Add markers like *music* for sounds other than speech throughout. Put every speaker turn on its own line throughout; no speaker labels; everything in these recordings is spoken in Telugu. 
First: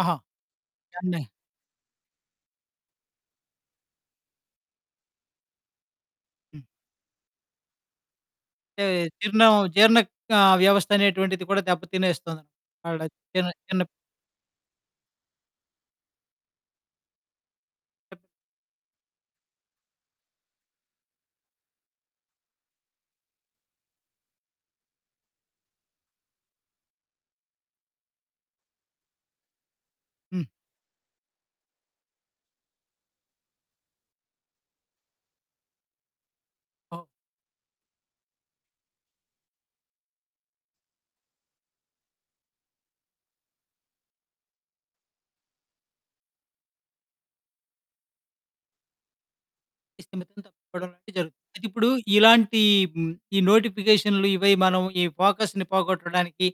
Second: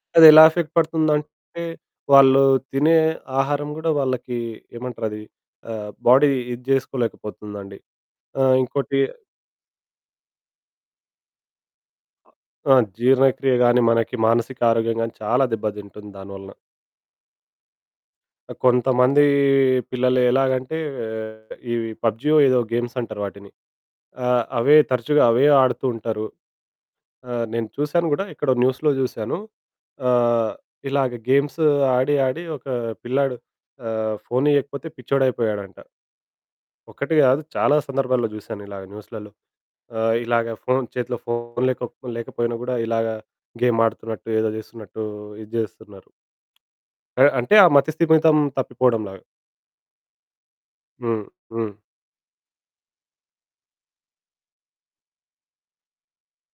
ఆహా!
అదెలా ఎఫెక్ట్
ఇయన్నీ.
పడుతుందంటే, వాళ్ళూ తినే ఆహారం గూడా వాళ్ళకీ ఏమంటరది, ఆహ్, బాడీ
హ్మ్.
ఇది జేసుకోలేకపోతుందండి. ఆహ్,
అంటే
ఇంకోటి
జీర్ణం జీర్ణక్ ఆహ్, వ్యవస్థనేటువంటిది కూడా దెబ్బ
అ
తినేస్తోంద?
ఆ!
ఆడ తిన
జీర్ణక్రియ గానీ,
చినప్
మనకి మానసిక ఆరోగ్యం గానీ, చాలా దెబ్బదింటుంది దాని వలన. ఆ! కొంతమందీ పిల్లలు ఎలాగంటే, ఆహ్, ఇవి పబ్జీయో ఏదో గేమ్సంటరు వాటిని. ఆ! అవే తరచుగా అవే ఆడుతూ ఉంటరు. ఆ! నేను చూశాను గూడా ఎక్కడో న్యూస్‌లో జూశాను.
హ్మ్.
ఆహ్, ఇలాగ గేమ్స్ ఆడి, ఆడి ఒకా పిల్లాడు ఆహ్, ఫోనియ్యకపోతే పిచ్చోడయిపోయాడంట.
అవు
ఒక్కటి గాదు, చాలా సందర్భాల్లో జూశానిలాగ న్యూసులలో. ఆహ్, ఇలాగ ఫోను చేతిలో ఫోను లేకపో లేకపోయినా గూడా, ఇలాగా గేమాడుతున్నట్టు, ఏదో జేస్తున్నట్టూ ఇది జేస్తన్నారు. అ అంటే, ఆ మతిస్థిమితం తప్పిపోవడంలాగా.
స్థిమితం తప్పిపోడంలాంటియి
హ్మ్.
జరుగుతుంది. అయితె,
హ్మ్.
ఇప్పుడూ ఇలాంటీ హ్మ్, ఈ నోటిఫికేషన్లు, ఇవి, మనం ఈ ఫోకస్‌ని పోగొట్టడానికి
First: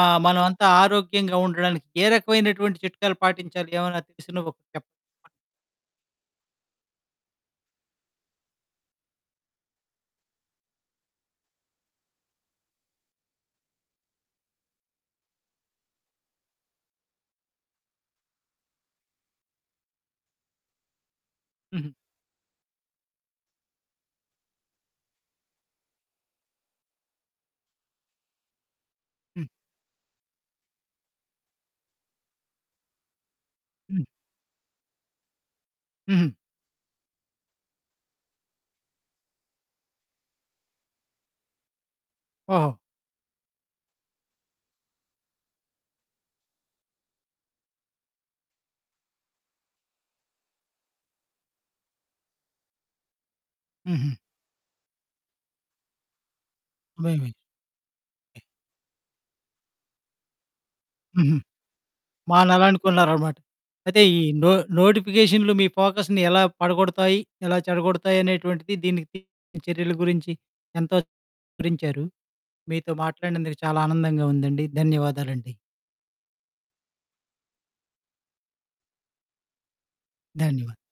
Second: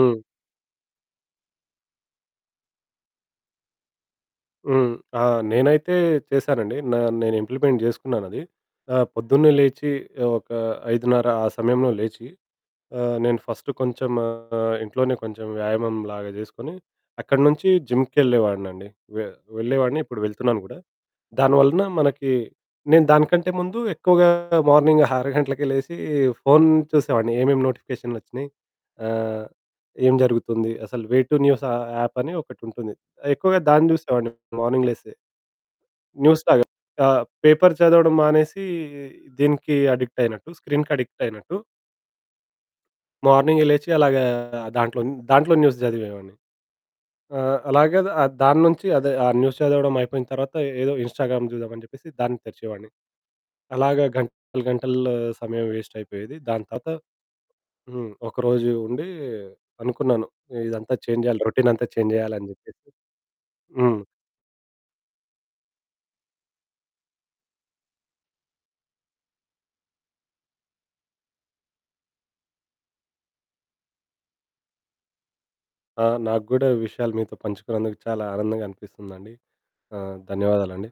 ఆహ్, మనవంతా ఆరోగ్యంగా ఉండడానికి ఏ రకమైనటువంటి చిట్కాలు పాటించాలి ఏవన్నా తెలిసిన ఒకటి చెప్పండి.
హ్మ్. ఆ! నేనైతే చేశానండి. నా నేనింప్లిమెంట్ జేసుకున్నానది. ఆహ్, పొద్దున్నే లేచీ ఆహ్, ఒకా 5:30 ఆ సమయంలో లేచి, ఆహ్, నేను ఫస్ట్ కొంచెం ఆహ్, ఇంట్లోనే కొంచెం వ్యాయామంలాగా జేసుకొని, అక్కడి నుంచీ జిమ్‌కెళ్ళే వాడినండి. వె వెళ్ళేవాడిని, ఇప్పుడు వెళ్తున్నాను గూడా. దాని వలనా
హుహు.
మనకీ నేను దానికంటే ముందు ఎక్కువగా మార్నింగ్ *giggles* 6 గంటలకే లేసీ, ఫోను చూసేవాడిని ఏమేం నోటిఫికేషన్లొచ్చినయి, ఆహ్,
హ్మ్.
ఏం జరుగుతుంది, అసలు వే టు న్యూస్ ఆహ్, యాప్పని ఒకటుంటుంది. ఆహ్, ఎక్కువగా దాన్ని
హ్మ్.
జూసేవాడిని మార్నింగ్ లేసి.
హుహు.
న్యూస్‌లాగ. ఆహ్, పేపర్ చదవడం మానేసీ, దీనికి అడిక్టయినట్టు, స్క్రీన్‌కడిక్టయినట్టు.
ఓహో!
మార్నింగే లేచి అలాగా దాంట్లోన్ దాంట్లోని న్యూస్ జదివేవాడిని. ఆ! అలాగే ద ఆహ్, దాని నుంచి అదే, ఆ న్యూస్ చదవడమయిపోయిన తర్వాత, ఏదో ఇన్స్‌స్టాగ్రామ్ జూద్దామని జెప్పేసి దాన్ని తెరిచేవాడిని. అలాగ
హుహు.
గంటలు గంటల్ల సమయం వేస్టయిపోయేది. దాని తర్వాత
భయమే.
హ్మ్. ఒక రోజూ ఉండీ అనుకున్నాను, ఏ ఇదంతా చేంజ్
హుహు.
జెయ్యాలి, రొటీనంతా చేంజ్ జెయ్యాలని జెప్పేసి.
మానాలనుకున్నారనమాట.
హ్మ్.
అయితే, ఈ నో నోటిఫికేషన్లు మీ ఫోకస్‌ని ఎలా పడగొడతాయి, ఎలా చెడగొడతాయనేటువంటిది, దీనికి తగిన చర్యల గురించి ఎంతో వివరించారు. మీతో మాట్లాడినందుకు చాలా ఆనందంగా ఉందండి. ధన్యవాదాలండి.
ఆ! నాకు గూడా ఈ విషయాలు మీతో పంచుకున్నందుకు చాలా ఆనందంగా అనిపిస్తుందండి. ఆహ్,
ధన్యవా
ధన్యవాదాలండి.